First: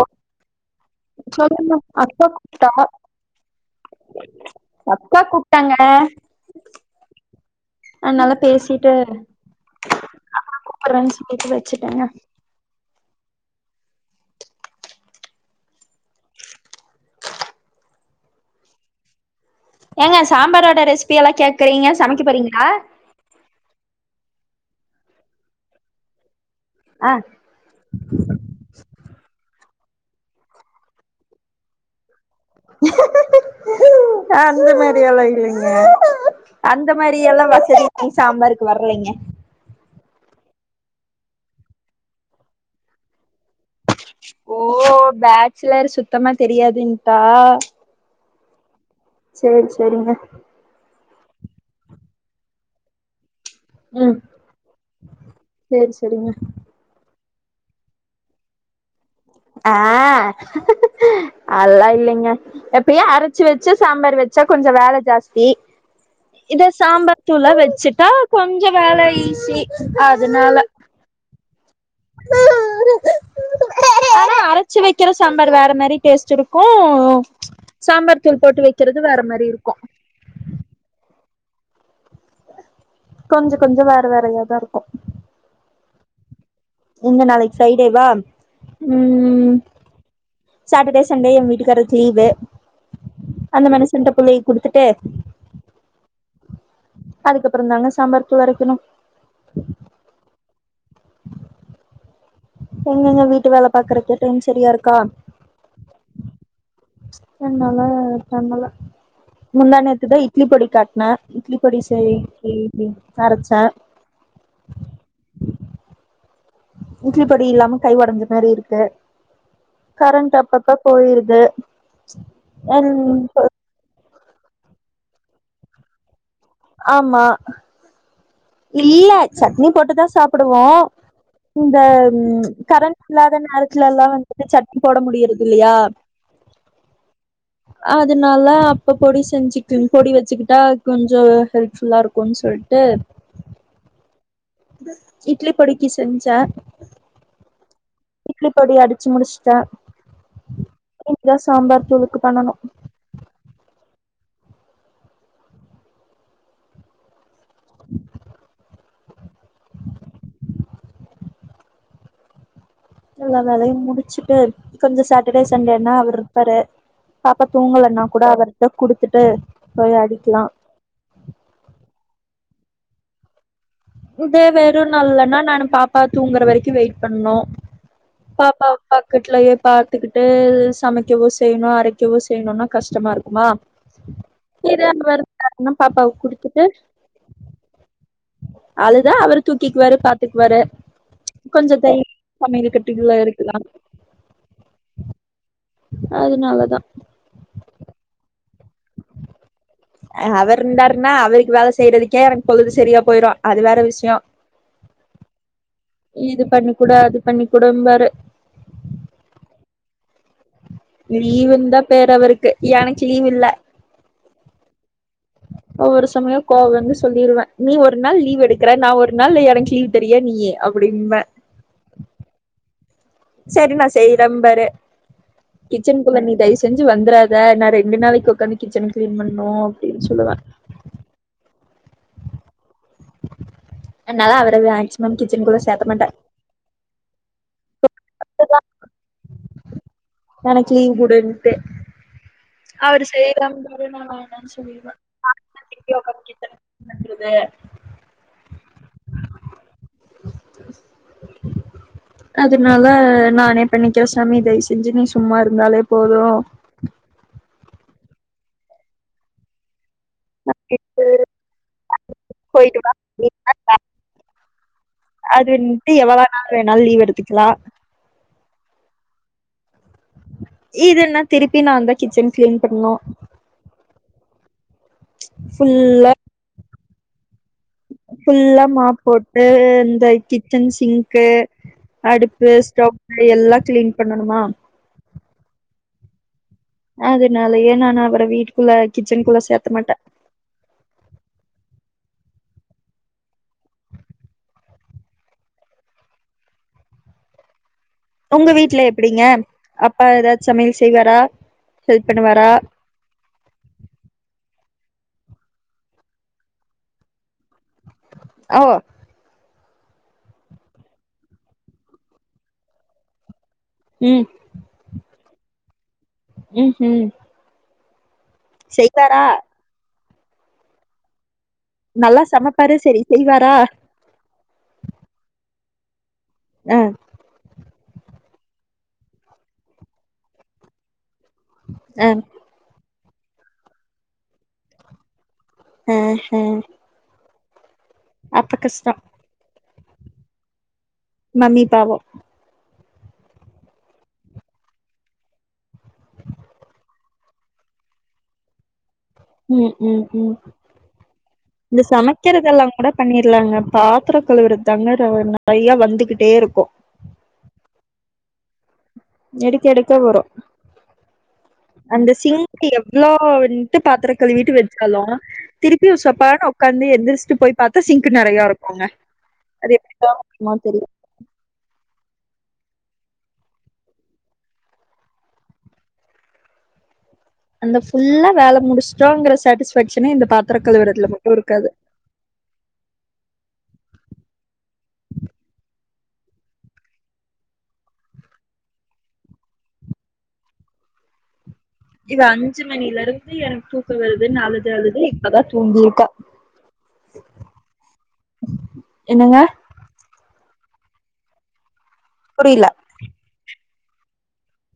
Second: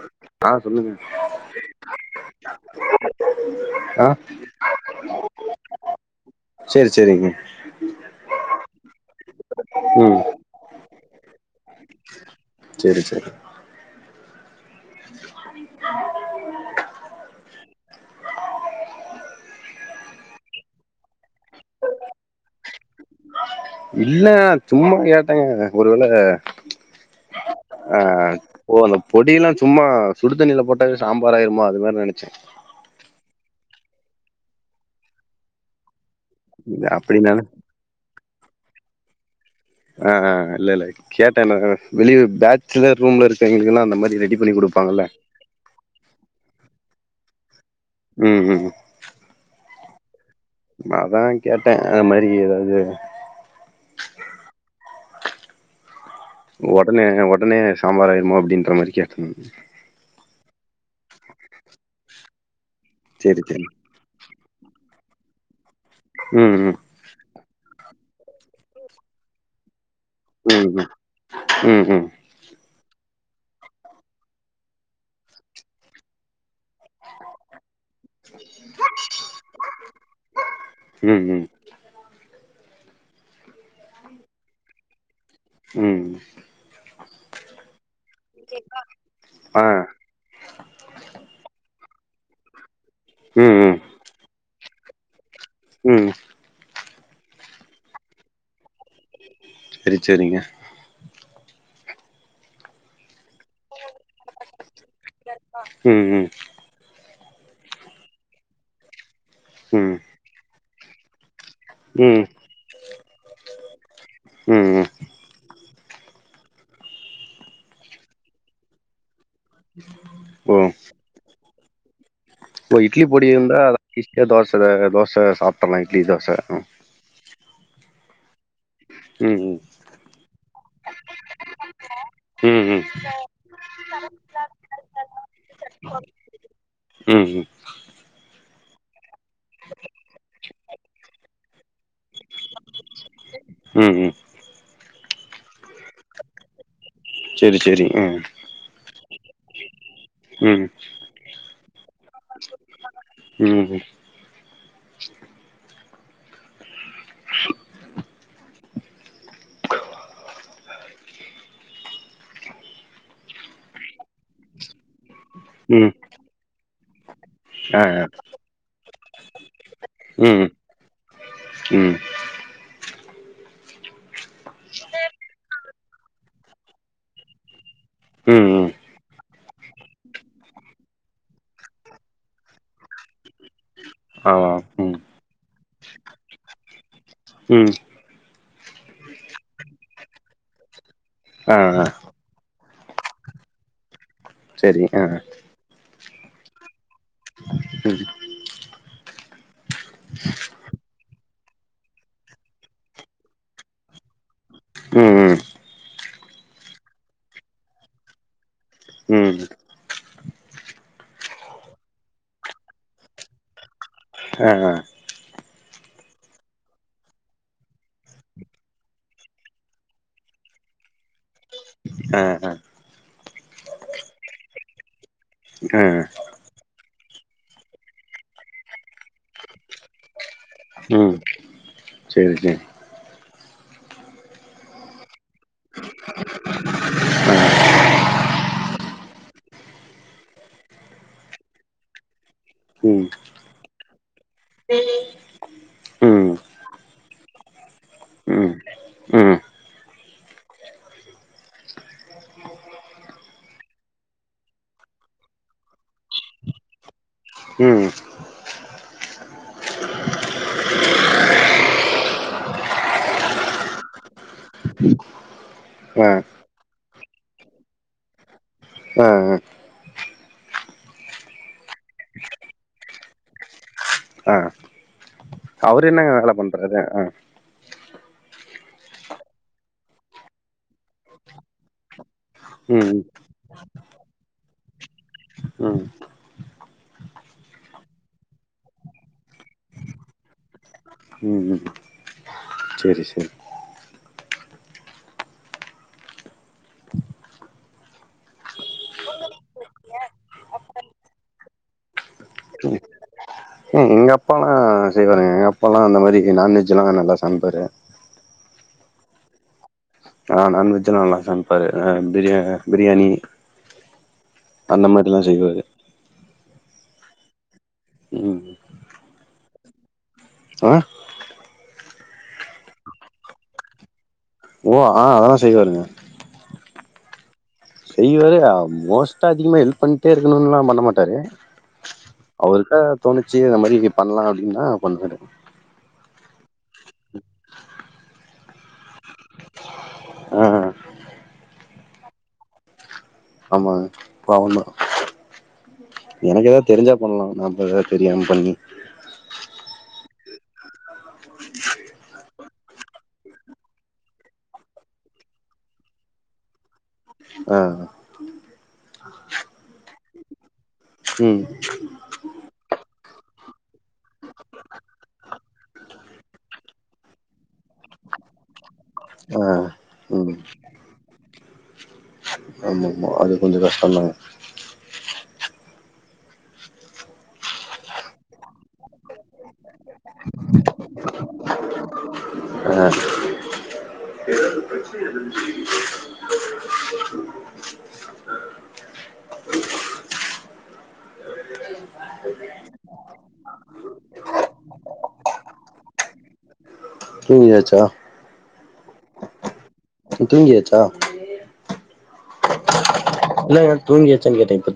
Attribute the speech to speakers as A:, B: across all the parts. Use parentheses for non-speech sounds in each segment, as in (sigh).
A: ஓ
B: ஆ சொல்லுங்க
A: சொல்லுங்க அக்கா கூப்ட்டா
B: ஆ
A: அக்கா கூப்ட்டாங்க
B: சேரி சேரிங்க
A: அதுனால பேசிட்டு
B: ம்
A: அம்மா கூப்பிட்றாங்கன்னு சொல்லிட்டு வச்சுட்டே
B: சரி சரி
A: ஏங்க சாம்பாரோட ரெசிபி எல்லா கேக்குறீங்க சமைக்க போறீங்களா
B: இல்லங்க சும்மா கேட்டேங்க ஒருவேள
A: அ
B: ஆ ஓ அந்த பொடியெல்லா சும்மா சுடு தண்ணியில போட்ட சாம்பாராயிருமா அது மாதிரி நினைச்ச
A: அந்த மாதிரில இல்லைங்க
B: இல்ல
A: அந்த மாதிரி
B: அப்டினால
A: எல்லா வசதி சாம்பாருக்கு வரலைங்க
B: ஆ இல்ல இல்ல கேட்ட வெளிய பேச்சிலர் ரூம்ல இருக்கவங்களுக்கெல்லா அந்த மாதிரி ரெடி பண்ணி கொடுப்பாங்கல்ல
A: சிலர் சுத்தமா தெரியாதுன்ட்டா
B: ம் ம்
A: சரி சரிங்க
B: அதா கேட்ட அது மாதிரி ஏதாவது
A: ம் சரி சரிங்க
B: உடனே உடனே சாம்பாராயிருமா அப்டின்ற மாதிரி கேட்டங்க
A: ஆ அதல்லா இல்லைங்க எப்பயே
B: சேரி
A: அரைச்சு
B: சேரி
A: வச்சு சாம்பார் வச்சா கொஞ்ச வேல ஜாஸ்தி
B: ம்
A: இத சாம்பார் தூள வச்சுட்டா கொஞ்ச வேல ஈசி அதுனா
B: ம் ம் ம் ம்
A: ஆனா அரச்சு வைக்கிற சாம்பார் வேற மாதிரி டேஸ்ட் இருக்கு சாம்பார் தூள் போட்டு வைக்கிறது வேற மாதிரி இருக்கு
B: ம் ம்
A: கொஞ்ச கொஞ்ச வேற வேறயாதா இருக்கு
B: ம்
A: எங்க நாளைக்கு ஃப்ரைடே வா
B: ம்
A: ம்
B: ஆ
A: சாட்டர்டே சண்டே எங்க வீட்டுக்காருக்கு லீவு
B: ம்
A: அந்த
B: ம்
A: மனச ண்ட பிள்ளைய கொடுத்துட்டு
B: ம்
A: அதுக்கப்புற தாங்க சாம்பார் தூள் அரைக்கணு
B: சரி சரிங்க
A: எங்கங்க வீட்டு வேல பாக்குறக்கு டைம் சரியா இருக்கா
B: ம் ம்
A: ச ரெண்டு நால பண்ணல
B: ம்
A: முந்தனேத்து தா இட்லி பொடி காட்டுனா இட்லி பொடி செய்
B: ம்
A: அரச்ச
B: ம் ம்
A: இட்லி பொடி இல்லாம க வோடஞ்ச மாரி இருக்கு கரண்ட்
B: ஓ
A: அப்ப அப்ப போயிடுது
B: ஓ இட்லி பொடி இருந்தா அத ஈசியா தோச தோச சாப்பிடரலா இட்லி தோச
A: ஆமா இல்ல
B: ம்
A: சட்னி போட்டுதா சாப்புடுவோ இந்த ம் கரண்ட் இல்லாத நாள் ட்ல எல்லா வந்துட்டு சட்னி போட முடியிறது இல்லியா
B: ம் ம்
A: அதுனால இப்போ பொடி செஞ்சுக்கு பொடி வச்சுக்கிட்டா கொஞ்சோ ஹெல்ப் ஃபுல்லா இருக்குன் சொல்ட்டு
B: ம் ம்
A: இட்லி பொடிக்கி செஞ்ச
B: செரி செரி அ
A: இட்லி பொடி அடிச்சு முடிச்சுட்ட
B: ம்
A: தூளுக்கு பண்ணனு
B: ம் ம் (inaudible)
A: எல்லா வேலையு முடிச்சுட்டு கொஞ்சோ சேட்டடே
B: ம் ம்.
A: சண்டேனா அவருப்பாரு பாப்பா
B: ஆ
A: தூங்கலனா
B: ஆ
A: கூட அவர்ட்ட குடுத்துட்டு போய் அடிக்கிலா
B: ம் ம்
A: இதே வேற ஒரு நாள்லனா நானு பாப்பா தூங்குற வரைக்கு வெயிட் பண்ணோ
B: ம்
A: பாப்பா
B: ம்
A: ஆ பெட்லயே பாத்துக்கிட்டு சமைக்கவோ செய்யணு அரைக்கவு செய்யணுனா கஷ்டமா இருக்குமா
B: ஆமா
A: (inaudible)
B: ம்
A: இன்னு பாப்பாவு குடுத்துட்டு
B: ம்
A: அதுதா அவரு தூக்கிக்குவாரு பாத்துக்குவாரு
B: ஆ
A: கொஞ்ச
B: ஆ
A: தண் சமையல் கட்டுக்குள்ளே இருக்கலா
B: செரி அ
A: அதுனால தா
B: ம்
A: (inaudible) ஆ அவருந்தாருன்னா அவருக்கு வேல செய்றதுக்கே எனக்கு பொழுது சரியா போய்ரு அது வேற விஷ்யோ
B: ம் ம்
A: நீ இது பண்ணி குடு அது பண்ணி குடும்பாரு
B: ம் ம்
A: லீவுன் தா பேர் அவருக்கு எனக்கு லீவ் இல்ல
B: அ அ
A: ஒவ்வொரு சமய கோவ வந்து சொல்லிருவ நீ ஒரு நாள் லீவ் எடுக்கற நா ஒரு நாள் எனக்கு லீவ் தரியா நீயு அப்பிடின்பே
B: அ அ
A: செரி நா செய்றம்பாரு
B: ஆ
A: கிச்சன்க்குள்ள நீ தயவு செஞ்சு வந்துறாத நா ரெண்டு நாளைக் உக்காந்து கிச்சன கிளீன் பண்ணு அப்டின் சொல்லுவ
B: ம் செரி செ
A: அன்னால அவர மேக்ஸிமம் கிச்சனுக்குள்ள சேத்த மாட்ட அப்டிதா எனக்கு லீவ் குடுன்ட்டு அவரு
B: ம்
A: செய்றேம்பாரு நா வேண்டான் சொ ல்வே
B: ம்
A: (inaudible)
B: ம்
A: பண்றது
B: ம் அ
A: (inaudible) அதுனால நானே பண்ணிக்கிற சாமி தயவு செஞ்சு நீ சும்மா இருந்தாலே போது
B: ம்
A: (inaudible) போய்டுவ (inaudible) அது வன்ட்டு
B: ஆ
A: எவ்ள நாள் வேணாலு லீவ் எடுத்துக்கலா
B: ஆ
A: இதுனா திருப்பி நா தா கிச்சன் கிளீன் பண்ணு
B: ஆ அவரு என்னங்க
A: ஃபுல்லா
B: வேல பண்றாரு அ
A: ஃபுல்லா மாப் போட்டு இந்த கிச்சன் சிங்க்கு அடுப்பு
B: ம்
A: ஸ்டவ்வு எல்லா கிளீன் பண்ணணுமா
B: ம் ம்
A: அதுனாலயே நான் அவர வீட்டுக்குள்ள கிச்சனுக்குள்ள சேத்த மாட்ட
B: ம் ம் செரி செரி
A: உங்க வீட்ல எப்டிங்க அப்பா ஏதாச் சமையல் செய்வாரா ஹெல்ப் பண்ணுவாரா
B: ம் எங்க அப்பாலா அ செய்வாங்கங்க அப்பாலா அந்த மாரி நான் வெஜ்லா நல்லா சமைப்பாரு
A: ஓ
B: ஆ நான் வெஜ்ல்லா நல்லா சமைப்பாரு அ பிரியா பிரியாணி
A: ம்
B: அந்த மாரில்லா செய்வாரு
A: ம் ம்
B: ம்
A: செய்வாரா
B: ஆ
A: நல்லா சமைப்பாரு செரி செய்வாரா
B: ஓ ஆ அதெல்லா செய்வாருங்க
A: ஆ
B: செய்வாரு மோஸ்ட்டா அதிகமா ஹெல்ப் பண்ணிட்டே இருக்கனுன்லா பண்ண மாட்டாரு
A: ஆ
B: அவருக்கா தோணிச்சி இந்த மாரி பண்லா அப்டின்னா பண்வாரு
A: ம் ம் அப்ப கஷ்டோ
B: ஆ
A: மம்மீ பாவோ
B: ஆமாங்க பாவோந்தா எனக்கு எதா தெரிஞ்சா பண்லா நாம்ப எ தெரியாம பண்ணி
A: ம் ம் ம் இந்த சமைக்கிறதெல்லா கூட பண்ணிர்லாங்க பாத்ரோ கழுவுற தாங்க நெறைய வந்துகிட்டே இருக்கு
B: ஆ
A: எடுக்க எடுக்க வரு
B: ம்
A: அந்த சிங்க் எவ்ளோ வன்ட்டு பாத்ரோ கழுவீட்டு வெச்சாலு திருப்பியு சப்பானு உக்காந்து எந்திரிச்சிட்டு போய் பாத்தா சிங்க் நெறையா இருக்குங்க
B: ஆ
A: அது எப்டி தா (inaudible) தோழி
B: ஆமா ஆமா அது கொஞ்ச கஷ்ட தாங்க
A: அந்த ஃபுல்லா வேல முடிச்ட்டோங்கற சாட்டிஸ்பேக்க்ஷனே இந்த பாத்திர கழுவரதுல மட்டு இருக்காது
B: அ
A: இவ அஞ்சு மணில இருந்து எனக்கு தூக்க வருது அழுது அழுது இப்பதா தூங்கியிருக்க
B: தூங்கியாச்சா
A: என்னங்க
B: தூங்கியாச்சா
A: புரில
B: இல்ல தூங்கியாச்சா கேட்ட இப்ப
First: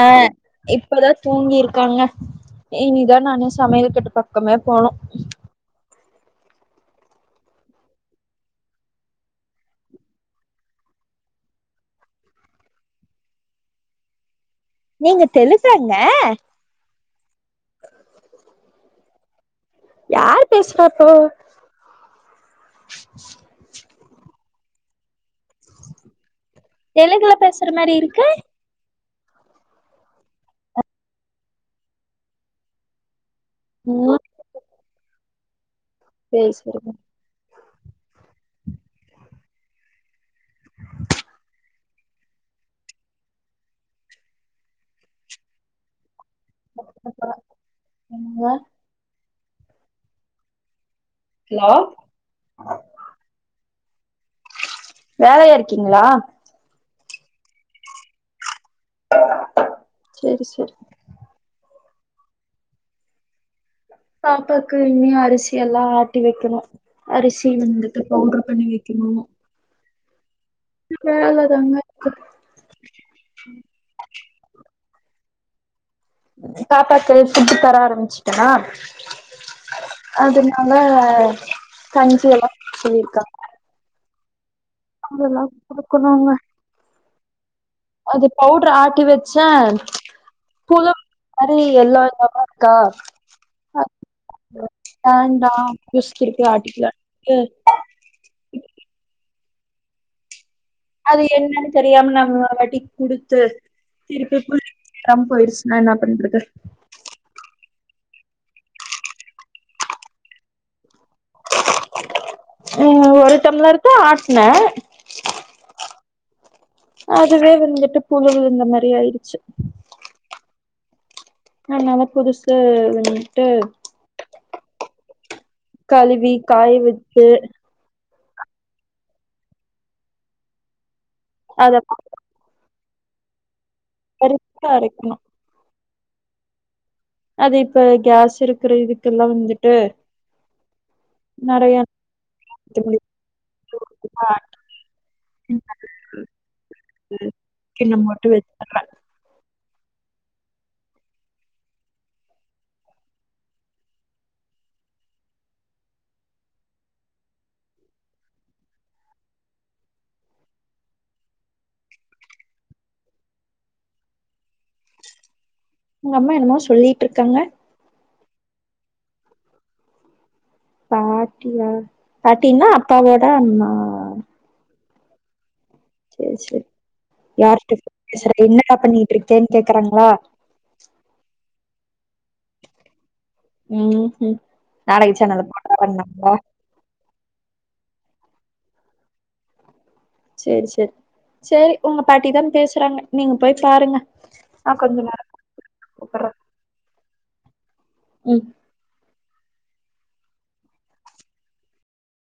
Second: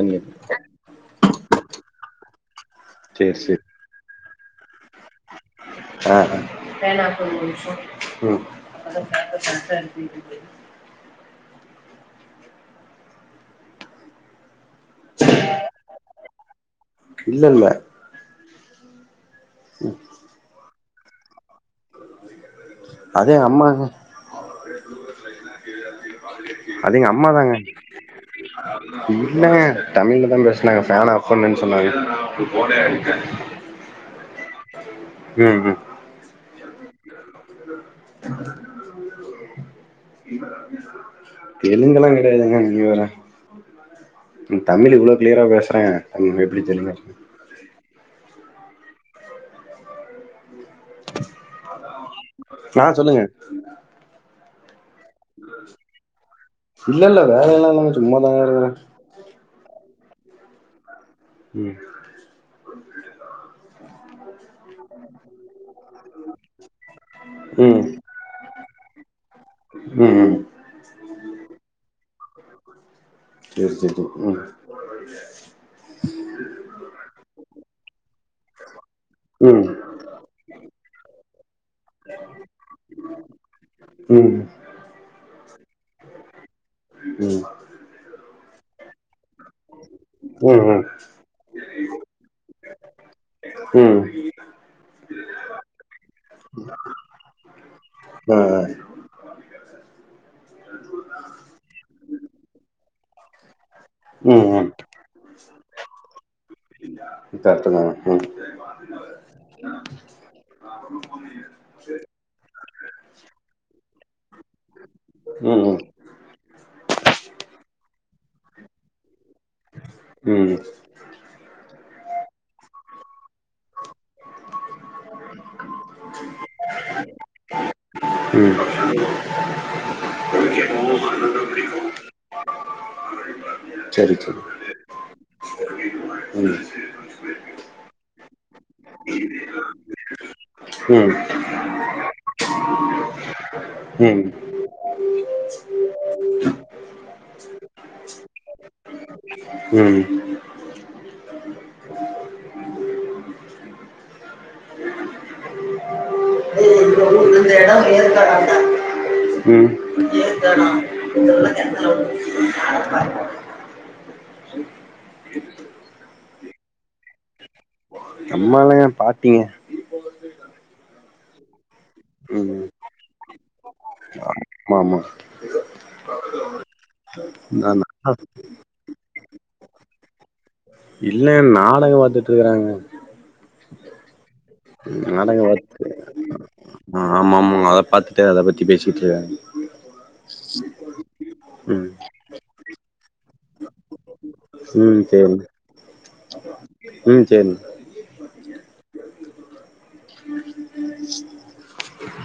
A: ஆ
B: கேட்ட
A: இப்பதா தூங்கிருக்காங்க இனிதா
B: கேட்டே சேரி
A: நானு
B: சேரி
A: சமையல்கட்டு பக்கமே போனு
B: ஆ
A: நீங்க தெலுங்கா க
B: இல்ல இல்ல
A: யார் பேசுறப்போ
B: அதே அம்மா அது எங்க
A: தெலுங்குல
B: அம்மாதாங்க
A: பேசுற மாரி இருக்கு
B: இல்லங்க தமிழ்லதா பேசனாங்க ஃபேன் ஆஃப் பண்ணுனு சொன்னாங்க
A: உ (inaudible)
B: ம் ம்
A: சரி சரி
B: தெலுங்குல்லா கிடையாதுங்க நீ வேற தமிழ் இவ்ளோ கிளியரா பேசுற (unintelligible) மே
A: எங்க ஹலோ
B: ஆ சொல்லுங்க
A: வேலையா இருக்கீங்களா
B: இல்ல இல்ல வேலை எல்லா இல்லங்க சும்மாதாங்க இருக்குற
A: சரி சரி
B: ம்
A: பாப்பாக்கு இனியு அரிசி எல்லா ஆட்டி வைக்கணு அரிசி
B: ம்
A: வந்துட்டு போட்ற பண்ணி வைக்கணு
B: ம் ம்
A: வேல தங்க
B: சரி்சரி ம்
A: பாப்பாக்கு ஃபுட்டு தர ஆரம்பிச்சுட்டனா
B: ம்
A: அதனால கஞ்சி எல்லா சொல்லிருக்கா
B: ம்
A: அதெல்லா குடுக்கணூங்க
B: ம்
A: அது பவுடர் ஆத்தி வச்ச
B: ஆ ஆ
A: புலு (inaudible) மாரி எல்லா இல்லாம இருக்கா (inaudible) வேண்டா (inaudible) ஆட்டிக்ல
B: அ அ
A: அது என்னன்னு தெரியாம நம்ம வாட்டிக் குடுத்து
B: ம்
A: திருப்பி
B: ம்
A: (inaudible) போயிருச்சுன்னா என்னா பண்றது
B: இ த அர்த்ததான ம்
A: ம் ஒரு டம்ளருக்கு ஆட்னே
B: ம் ம்
A: அதுவே வெந்துட்டு புழு இந்தமேறி ஆயிடுச்சி
B: ம்
A: அதனால புதுசு வந்துட்டு கழுவி காய வச்சு
B: ம்
A: அத பாத்
B: சரி சரி
A: கருப்பா இருக்குமா
B: ம்
A: அது இப்ப கேஸ் இருக்குற இதுக்கெல்லாமக்ஷ வந்துட்டு
B: ம்
A: நெறையா இப்டி
B: ம்
A: (unintelligible) கின்ன மட்டு (unintelligible)
B: ம் ஏ இப்ப இந்த எடோ (inaudible) ம்
A: உங்க அம்மா என்னமோ சொல்லிட்டு இருக்காங்க
B: நம்மள பாட்டிங்க
A: பாட்டியா
B: ம்
A: பாட்டினா அப்பாவோட அம்மா
B: மாமா
A: சேர் சேரி
B: நா
A: யாருட்ட
B: நா
A: பேசி என்னடா பண்ணிட்டு இருக்கேன்னு கேக்குறாங்களா
B: இல்ல நாடகம் பாத்துட்டுருக்கறாங்க
A: ம் நாடக சேனல
B: நாடகோ பாத்து
A: (unintelligible)
B: ஆ ஆமா ஆமா ம் அத பாத்துட்டு அத பத்தி பேசிட்டு இருக்காங்க
A: சேரி சேரி சேரி
B: ம்
A: உங்க பாட்டி தா பேசுறாங்க நீங்க போய் பாருங்க ஆ
B: ம்
A: கொஞ்சம் நேர
B: சேரிங்க
A: (inaudible) க்கர
B: ம் சேரி
A: ம்